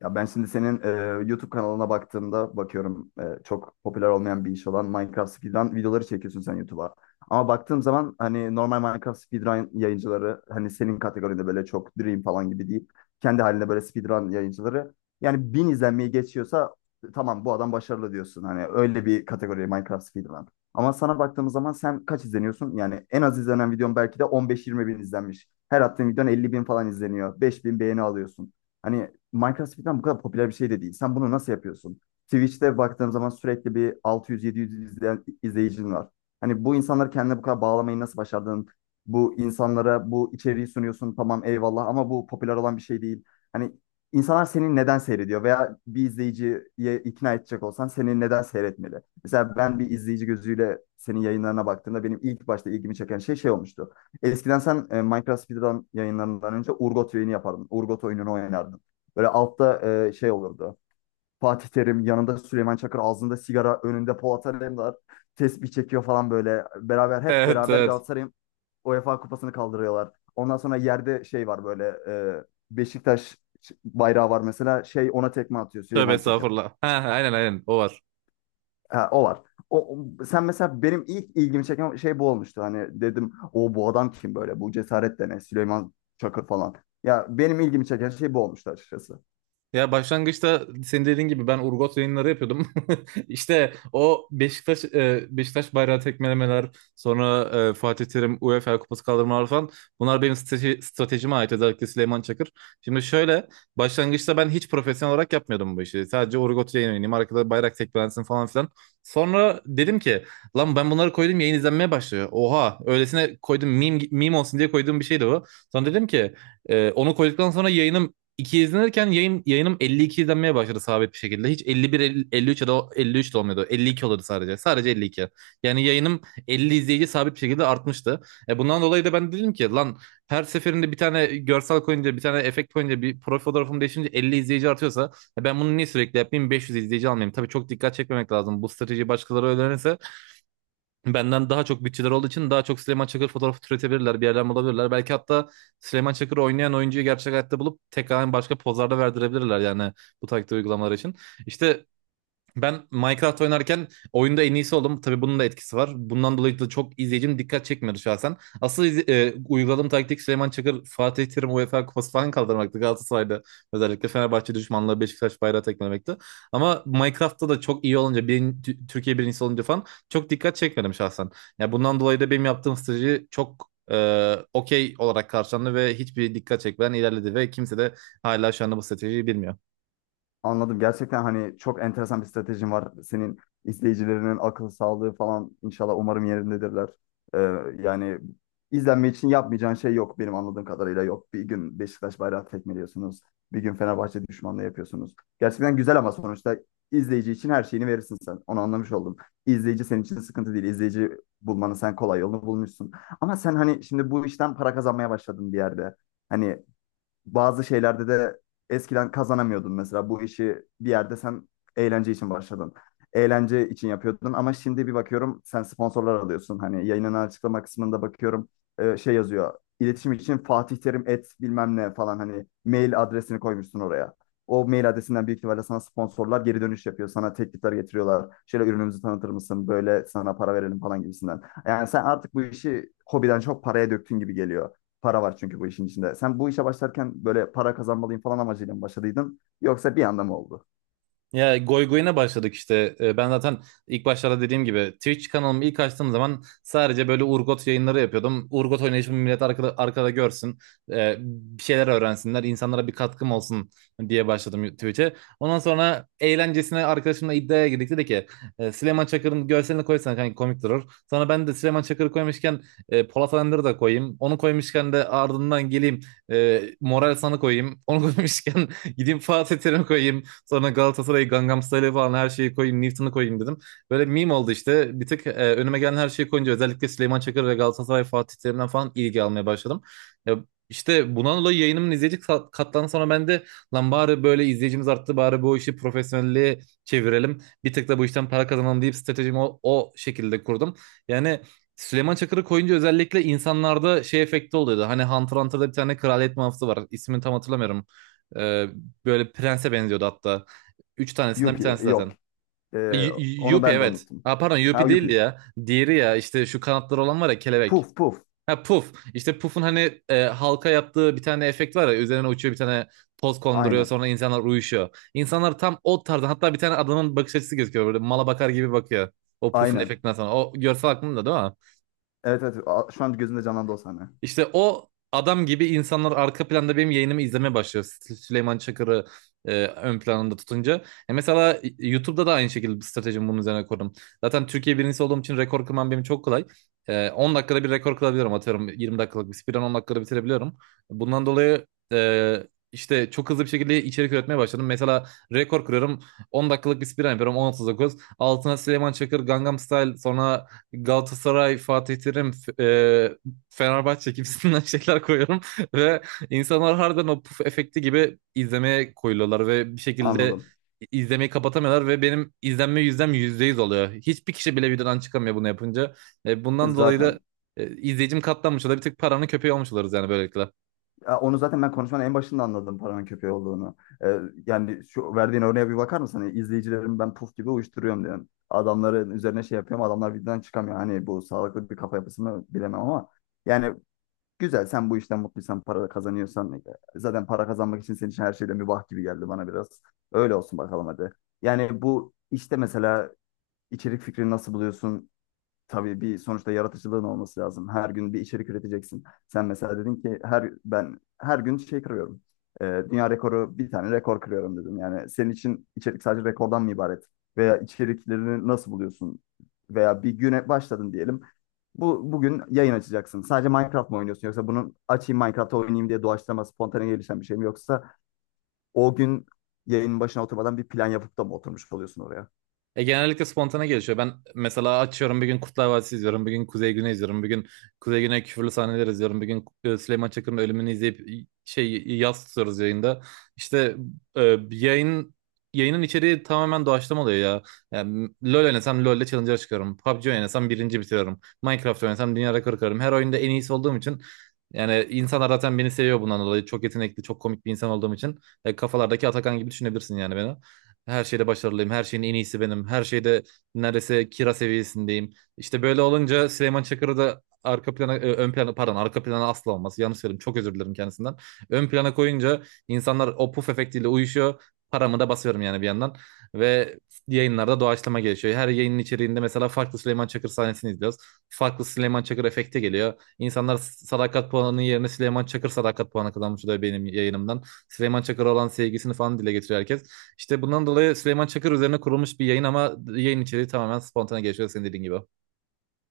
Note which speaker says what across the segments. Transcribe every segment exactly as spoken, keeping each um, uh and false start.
Speaker 1: Ya ben şimdi senin e, YouTube kanalına baktığımda bakıyorum e, çok popüler olmayan bir iş olan Minecraft Speedrun videoları çekiyorsun sen YouTube'a. Ama baktığım zaman hani normal Minecraft Speedrun yayıncıları, hani senin kategoride böyle çok Dream falan gibi deyip kendi halinde böyle Speedrun yayıncıları, yani bin izlenmeyi geçiyorsa tamam bu adam başarılı diyorsun. Hani öyle bir kategori Minecraft Speedrun. Ama sana baktığımız zaman sen kaç izleniyorsun? Yani en az izlenen videon belki de on beş yirmi bin izlenmiş. Her attığın videon elli bin falan izleniyor. beş bin beğeni alıyorsun. Hani Minecraft falan bu kadar popüler bir şey de değil. Sen bunu nasıl yapıyorsun? Twitch'te baktığım zaman sürekli bir altı yüz yedi yüz izleyen, izleyicin var. Hani bu insanları kendine bu kadar bağlamayı nasıl başardın? Bu insanlara bu içeriği sunuyorsun, tamam, eyvallah, ama bu popüler olan bir şey değil. Hani insanlar seni neden seyrediyor veya bir izleyiciye ikna edecek olsan seni neden seyretmeli? Mesela ben bir izleyici gözüyle senin yayınlarına baktığımda benim ilk başta ilgimi çeken şey şey olmuştu. Eskiden sen e, Minecraft Speedrun yayınlarından önce Urgot yayını yapardın. Urgot oyununu oynardın. Böyle altta e, şey olurdu. Fatih Terim yanında, Süleyman Çakır ağzında sigara, önünde Polat Alemdar tesbih çekiyor falan böyle. Beraber, hep
Speaker 2: Evet
Speaker 1: beraber
Speaker 2: evet.
Speaker 1: Galatasaray'ın UEFA kupasını kaldırıyorlar. Ondan sonra yerde şey var böyle, e, Beşiktaş bayrağı var mesela, şey, ona tekme atıyor
Speaker 2: Tövbe
Speaker 1: Süleyman Çakır.
Speaker 2: estağfurullah. Ha, aynen aynen o var.
Speaker 1: Ha, o var. O, o- sen mesela benim ilk ilgimi çeken şey bu olmuştu. Hani dedim, o bu adam kim böyle? Bu cesaret de ne? Süleyman Çakır falan. Ya benim ilgimi çeken şey bu olmuştu açıkçası.
Speaker 2: Ya başlangıçta senin dediğin gibi ben Urgot yayınları yapıyordum. İşte o Beşiktaş e, Beşiktaş bayrağı tekmelemeler, sonra e, Fatih Terim UEFA kupası kaldırmalar falan. Bunlar benim strateji, stratejime ait özellikle Süleyman Çakır. Şimdi şöyle başlangıçta ben hiç profesyonel olarak yapmıyordum bu işi. Sadece Urgot yayın oynayayım, arkada bayrak tekmelensin falan filan. Sonra dedim ki lan ben bunları koydum yayın izlenmeye başlıyor. Oha öylesine koydum meme, meme olsun diye koyduğum bir şeydi bu. Sonra dedim ki e, onu koyduktan sonra yayınım iki izlenirken yayın, yayınım elli iki izlenmeye başladı sabit bir şekilde. Hiç elli bir, elli, elli üç ya da elli üç de olmuyordu. elli iki olurdu sadece. Sadece elli iki. Yani yayınım elli izleyici sabit bir şekilde artmıştı. E bundan dolayı da ben dedim ki lan her seferinde bir tane görsel koyunca, bir tane efekt koyunca, bir profil fotoğrafım değişince elli izleyici artıyorsa e ben bunu niye sürekli yapayım? beş yüz izleyici almayayım. Tabii çok dikkat çekmemek lazım. Bu strateji başkaları öğrenirse benden daha çok bütçeler olduğu için daha çok Süleyman Çakır fotoğrafı türetebilirler. Bir yerden bulabilirler. Belki hatta Süleyman Çakır oynayan oyuncuyu gerçek hayatta bulup tekrar başka pozlarda verdirebilirler yani bu taktik uygulamalar için. İşte ben Minecraft oynarken oyunda en iyisi oldum. Tabii bunun da etkisi var. Bundan dolayı da çok izleyicim dikkat çekmiyordu şahsen. Asıl izle- e, uyguladığım taktik Süleyman Çakır, Fatih Terim UEFA Kupası falan kaldırmaktı. Galatasaray'da özellikle Fenerbahçe düşmanlığı Beşiktaş bayrağı tekmelemekti. Ama Minecraft'ta da çok iyi olunca, birin- Tü- Türkiye birincisi olunca falan çok dikkat çekmedim şahsen. Ya bundan dolayı da benim yaptığım strateji çok e, okey olarak karşılandı ve hiçbir dikkat çekmeden ilerledi ve kimse de hala şu anda bu stratejiyi bilmiyor.
Speaker 1: Anladım. Gerçekten hani çok enteresan bir stratejin var. Senin izleyicilerinin akıl sağlığı falan inşallah umarım yerindedirler. Ee, yani izlenme için yapmayacağın şey yok benim anladığım kadarıyla, yok. Bir gün Beşiktaş bayrağı tekmeliyorsunuz. Bir gün Fenerbahçe düşmanlığı yapıyorsunuz. Gerçekten güzel ama sonuçta izleyici için her şeyini verirsin sen. Onu anlamış oldum. İzleyici senin için sıkıntı değil. İzleyici bulmanı, sen kolay yolunu bulmuşsun. Ama sen hani şimdi bu işten para kazanmaya başladın bir yerde. Hani bazı şeylerde de eskiden kazanamıyordun mesela. Bu işi bir yerde sen eğlence için başladın. Eğlence için yapıyordun, ama şimdi bir bakıyorum sen sponsorlar alıyorsun. Hani yayının açıklama kısmında bakıyorum e, şey yazıyor. İletişim için Fatih Terim et bilmem ne falan, hani mail adresini koymuşsun oraya. O mail adresinden büyük ihtimalle sana sponsorlar geri dönüş yapıyor. Sana teklifler getiriyorlar. Şöyle, ürünümüzü tanıtır mısın? Böyle sana para verelim falan gibisinden. Yani sen artık bu işi hobiden çok paraya döktün gibi geliyor. Para var çünkü bu işin içinde. Sen bu işe başlarken böyle para kazanmalıyım falan amacıyla mı başladıydın? Yoksa bir anda mı oldu?
Speaker 2: Ya goy goyuna başladık işte. Ee, Ben zaten ilk başlarda dediğim gibi Twitch kanalımı ilk açtığım zaman sadece böyle Urgot yayınları yapıyordum. Urgot oynayışımı millet arkada, arkada görsün. Ee, bir şeyler öğrensinler. İnsanlara bir katkım olsun diye başladım Twitch'e. Ondan sonra eğlencesine arkadaşımla iddiaya girdik. Dedi ki: "E, Süleyman Çakır'ın görselini koysan kanka komik durur." Sonra ben de Süleyman Çakır'ı koymuşken e, Polat Alemdar'ı da koyayım. Onu koymuşken de ardından geleyim e, Moral San'ı koyayım. Onu koymuşken gideyim Fatih Terim'i koyayım. Sonra Galatasaray'ı, Gangnam Style'ı falan her şeyi koyayım. Newton'u koyayım dedim. Böyle meme oldu işte. Bir tık e, önüme gelen her şeyi koyunca özellikle Süleyman Çakır ve Galatasaray Fatih Terim'den falan ilgi almaya başladım. Ya işte bundan dolayı yayınımın izleyici kat- katlarına sonra ben de lan bari böyle izleyicimiz arttı bari bu işi profesyonelliğe çevirelim. Bir tık da bu işten para kazanalım deyip stratejimi o, o şekilde kurdum. Yani Süleyman Çakır'ı koyunca özellikle insanlarda şey efekti oluyordu. Hani Hunter Hunter'da bir tane kraliyet muhafızı var. İsmini tam hatırlamıyorum. Ee, Böyle prense benziyordu hatta. Üç tanesinden bir
Speaker 1: Yupi,
Speaker 2: tanesi
Speaker 1: yok.
Speaker 2: zaten.
Speaker 1: Ee,
Speaker 2: Y- Y-
Speaker 1: onu
Speaker 2: Yuppie
Speaker 1: ben de
Speaker 2: evet.
Speaker 1: unuttum.
Speaker 2: Ha, pardon
Speaker 1: Ha,
Speaker 2: Yuppie değildi
Speaker 1: Yupi.
Speaker 2: ya. Diğeri ya işte şu kanatları olan var ya kelebek.
Speaker 1: Puf puf.
Speaker 2: Ha Puff. İşte Puff'un hani e, halka yaptığı bir tane efekt var ya. Üzerine uçuyor bir tane toz konduruyor
Speaker 1: Aynen.
Speaker 2: sonra insanlar uyuşuyor. İnsanlar tam o tarzda hatta bir tane adamın bakış açısı gözüküyor. Böyle mala bakar gibi bakıyor. O Puff'un
Speaker 1: Aynen.
Speaker 2: efektinden sonra. O görsel aklımda değil mi?
Speaker 1: Evet, evet. A- Şu an gözümde canlandı o sahne.
Speaker 2: İşte o adam gibi insanlar arka planda benim yayınımı izlemeye başlıyor. Sü- Süleyman Çakır'ı e, ön planında tutunca. E mesela YouTube'da da aynı şekilde bir stratejimi bunun üzerine kurdum. Zaten Türkiye birincisi olduğum için rekor kırmam benim çok kolay. E, on dakikada bir rekor kırabiliyorum atıyorum. yirmi dakikalık bir speedrun on dakikada bitirebiliyorum. Bundan dolayı e, işte çok hızlı bir şekilde içerik üretmeye başladım. Mesela rekor kırıyorum. on dakikalık bir speedrun yapıyorum. on otuz dokuz. Altına Süleyman Çakır, Gangnam Style, sonra Galatasaray, Fatih Terim, f- e, Fenerbahçe gibisinden şeyler koyuyorum ve insanlar harbiden o puf efekti gibi izlemeye koyuluyorlar ve bir şekilde
Speaker 1: Anladım.
Speaker 2: izlemeyi kapatamıyorlar ve benim izlenme yüzdem yüzde yüz oluyor. Hiçbir kişi bile videodan çıkamıyor bunu yapınca. E,
Speaker 1: E,
Speaker 2: bundan dolayı da
Speaker 1: Zaten.
Speaker 2: e, izleyicim katlanmış oluyor. Bir tık paranın köpeği olmuş oluruz yani böylelikle.
Speaker 1: Ya onu zaten ben konuşmanın en başında anladım paranın köpeği olduğunu. Ee, yani şu verdiğin örneğe bir bakar mısın? Hani izleyicilerimi ben puf gibi uyuşturuyorum diyorsun. Adamların üzerine şey yapıyorum. Adamlar birden çıkamıyor. Hani bu sağlıklı bir kafa yapısı mı bilemem, ama yani güzel, sen bu işten mutluysan, para da kazanıyorsan e, zaten para kazanmak için senin için her şeyde mübah gibi geldi bana biraz. Öyle olsun bakalım, hadi. Yani bu işte mesela içerik fikrini nasıl buluyorsun? Tabii bir sonuçta yaratıcılığın olması lazım. Her gün bir içerik üreteceksin. Sen mesela dedin ki, her ben her gün şey kırıyorum. Ee, dünya rekoru, bir tane rekor kırıyorum dedim. Yani senin için içerik sadece rekordan mı ibaret? Veya içeriklerini nasıl buluyorsun? Veya bir güne başladın diyelim. Bu bugün yayın açacaksın. Sadece Minecraft mı oynuyorsun, yoksa bunu açayım Minecraft'ta oynayayım diye doğaçlama, spontane gelişen bir şey mi, yoksa o gün yayının başına oturmadan bir plan yapıp da mı oturmuş oluyorsun oraya?
Speaker 2: E, genellikle spontane gelişiyor. Ben mesela açıyorum bir gün Kurtlar Vadisi izliyorum. Bir gün Kuzey Güney izliyorum. Bir gün Kuzey Güney küfürlü sahneler izliyorum. Bir gün e, Süleyman Çakır'ın ölümünü izleyip e, şey yaz tutuyoruz yayında. İşte e, yayın yayının içeriği tamamen doğaçlama oluyor ya. Yani, LoL oynasam LoL'de challenge'a çıkıyorum. P U B G oynasam birinci bitiriyorum. Minecraft oynasam dünya rekoru kırarım. Her oyunda en iyisi olduğum için yani insanlar zaten beni seviyor bundan dolayı. Çok yetenekli, çok komik bir insan olduğum için. E, kafalardaki Atakan gibi düşünebilirsin yani beni. Her şeyde başarılıyım. Her şeyin en iyisi benim. Her şeyde neredeyse kira seviyesindeyim. İşte böyle olunca Süleyman Çakır'ı da arka plana, e, ön plana pardon arka plana asla olmaz. Yanlış söyledim. Çok özür dilerim kendisinden. Ön plana koyunca insanlar o puf efektiyle uyuşuyor. Paramı da basıyorum yani bir yandan. Ve yayınlarda doğaçlama gelişiyor. Her yayının içeriğinde mesela farklı Süleyman Çakır sahnesini izliyoruz. Farklı Süleyman Çakır efekti geliyor. İnsanlar sadakat puanının yerine Süleyman Çakır sadakat puanı kazanmış oluyor benim yayınımdan. Süleyman Çakır'a olan sevgisini falan dile getiriyor herkes. İşte bundan dolayı Süleyman Çakır üzerine kurulmuş bir yayın ama yayın içeriği tamamen spontane gelişiyor senin dediğin gibi.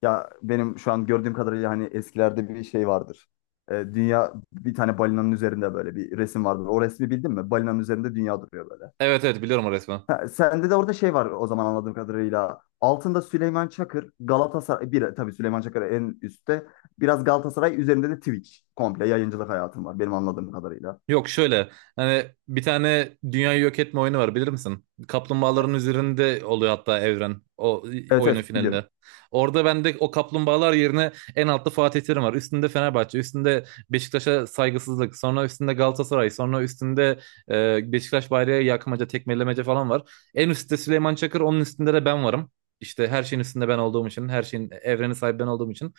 Speaker 1: Ya benim şu an gördüğüm kadarıyla hani eskilerde bir şey vardır. Ee, dünya bir tane balinanın üzerinde, böyle bir resim vardır. O resmi bildin mi? Balinanın üzerinde dünya duruyor böyle.
Speaker 2: Evet evet biliyorum o resmi.
Speaker 1: Ha, sende de orada şey var o zaman anladığım kadarıyla. Altında Süleyman Çakır, Galatasaray, bir tabii Süleyman Çakır en üstte. Biraz Galatasaray üzerinde de Twitch. Komple yayıncılık hayatım var benim anladığım kadarıyla.
Speaker 2: Yok şöyle hani bir tane dünyayı yok etme oyunu var bilir misin? Kaplumbağaların üzerinde oluyor hatta evren o e,
Speaker 1: Evet,
Speaker 2: oyunun
Speaker 1: evet, biliyorum.
Speaker 2: finalinde. Orada bende o kaplumbağalar yerine en altta Fatih Terim var. Üstünde Fenerbahçe, üstünde Beşiktaş'a saygısızlık, sonra üstünde Galatasaray, sonra üstünde e, Beşiktaş bayrağı yakmaca, tekmelemece falan var. En üstte Süleyman Çakır, onun üstünde de ben varım. İşte her şeyin üstünde ben olduğum için, her şeyin evreni sahibi ben olduğum için.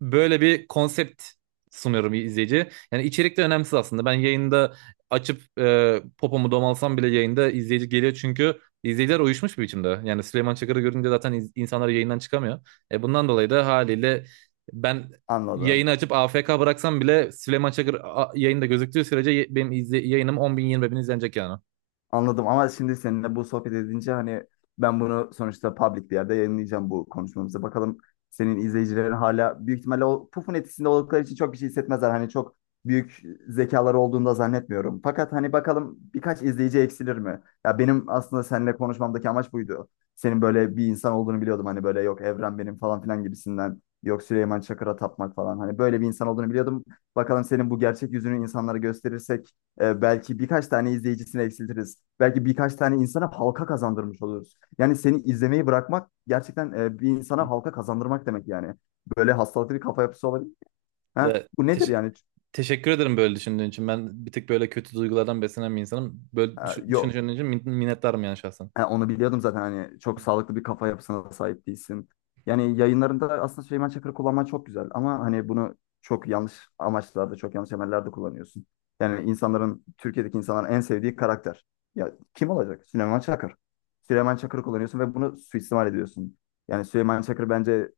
Speaker 2: Böyle bir konsept sunuyorum izleyiciye. Yani içerik de önemsiz aslında. Ben yayında açıp e, popomu domalsam bile yayında izleyici geliyor çünkü izleyiciler uyuşmuş bir biçimde. Yani Süleyman Çakır'ı görünce zaten iz- insanlar yayından çıkamıyor. E, bundan dolayı da haliyle ben
Speaker 1: Anladım.
Speaker 2: yayını açıp A F K bıraksam bile Süleyman Çakır a- yayında gözüktüğü sürece ye- benim izle yayınım on bin yirmi bin izlenecek yani.
Speaker 1: Anladım, ama şimdi seninle bu sohbet edince hani ben bunu sonuçta public bir yerde yayınlayacağım, bu konuşmamızı. Bakalım, senin izleyicilerin hala büyük ihtimalle o pufun etkisinde oldukları için çok bir şey hissetmezler. Hani çok büyük zekaları olduğunu da zannetmiyorum. Fakat hani bakalım, birkaç izleyici eksilir mi? Ya benim aslında seninle konuşmamdaki amaç buydu. Senin böyle bir insan olduğunu biliyordum. Hani böyle, yok evren benim falan filan gibisinden. Yok Süleyman Çakır'a tapmak falan. Hani böyle bir insan olduğunu biliyordum. Bakalım, senin bu gerçek yüzünü insanlara gösterirsek e, belki birkaç tane izleyicisini eksiltiriz. Belki birkaç tane insana halka kazandırmış oluruz. Yani seni izlemeyi bırakmak gerçekten e, bir insana
Speaker 2: Hı.
Speaker 1: halka kazandırmak demek yani. Böyle hastalıklı bir kafa yapısı olabilir. Ha?
Speaker 2: Ya,
Speaker 1: Bu nedir
Speaker 2: teş-
Speaker 1: yani?
Speaker 2: teşekkür ederim böyle düşündüğün için. Ben bir tık böyle kötü duygulardan beslenen bir insanım. Böyle
Speaker 1: Ha,
Speaker 2: düşün-
Speaker 1: yok.
Speaker 2: düşündüğün için min- minnettarım yani şahsen.
Speaker 1: Ha, onu biliyordum zaten, hani çok sağlıklı bir kafa yapısına da sahip değilsin. Yani yayınlarında aslında Süleyman Çakır'ı kullanman çok güzel, ama hani bunu çok yanlış amaçlarda, çok yanlış emellerde kullanıyorsun. Yani insanların, Türkiye'deki insanların en sevdiği karakter. Ya kim olacak? Süleyman Çakır. Süleyman Çakır'ı kullanıyorsun ve bunu suistimal ediyorsun. Yani Süleyman Çakır bence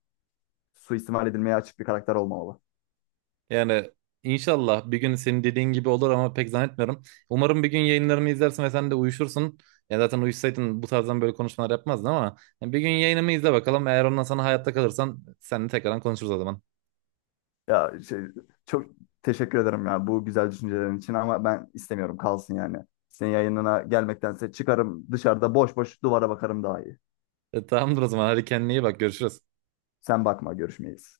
Speaker 1: suistimal edilmeye açık bir karakter olmamalı.
Speaker 2: Yani inşallah bir gün senin dediğin gibi olur ama pek zannetmiyorum. Umarım bir gün yayınlarımı izlersin ve sen de uyuşursun. Ya zaten uyuşsaydın bu tarzdan böyle konuşmalar yapmazdın ama yani bir gün yayınımı izle bakalım. Eğer ondan sonra hayatta kalırsan seninle tekrardan konuşuruz o zaman.
Speaker 1: Ya şey, çok teşekkür ederim ya bu güzel düşüncelerin için, ama ben istemiyorum, kalsın yani. Senin yayınına gelmektense çıkarım, dışarıda boş boş duvara bakarım, daha iyi.
Speaker 2: E, tamamdır o zaman. Hadi kendine iyi bak. Görüşürüz.
Speaker 1: Sen bakma, görüşmeyiz.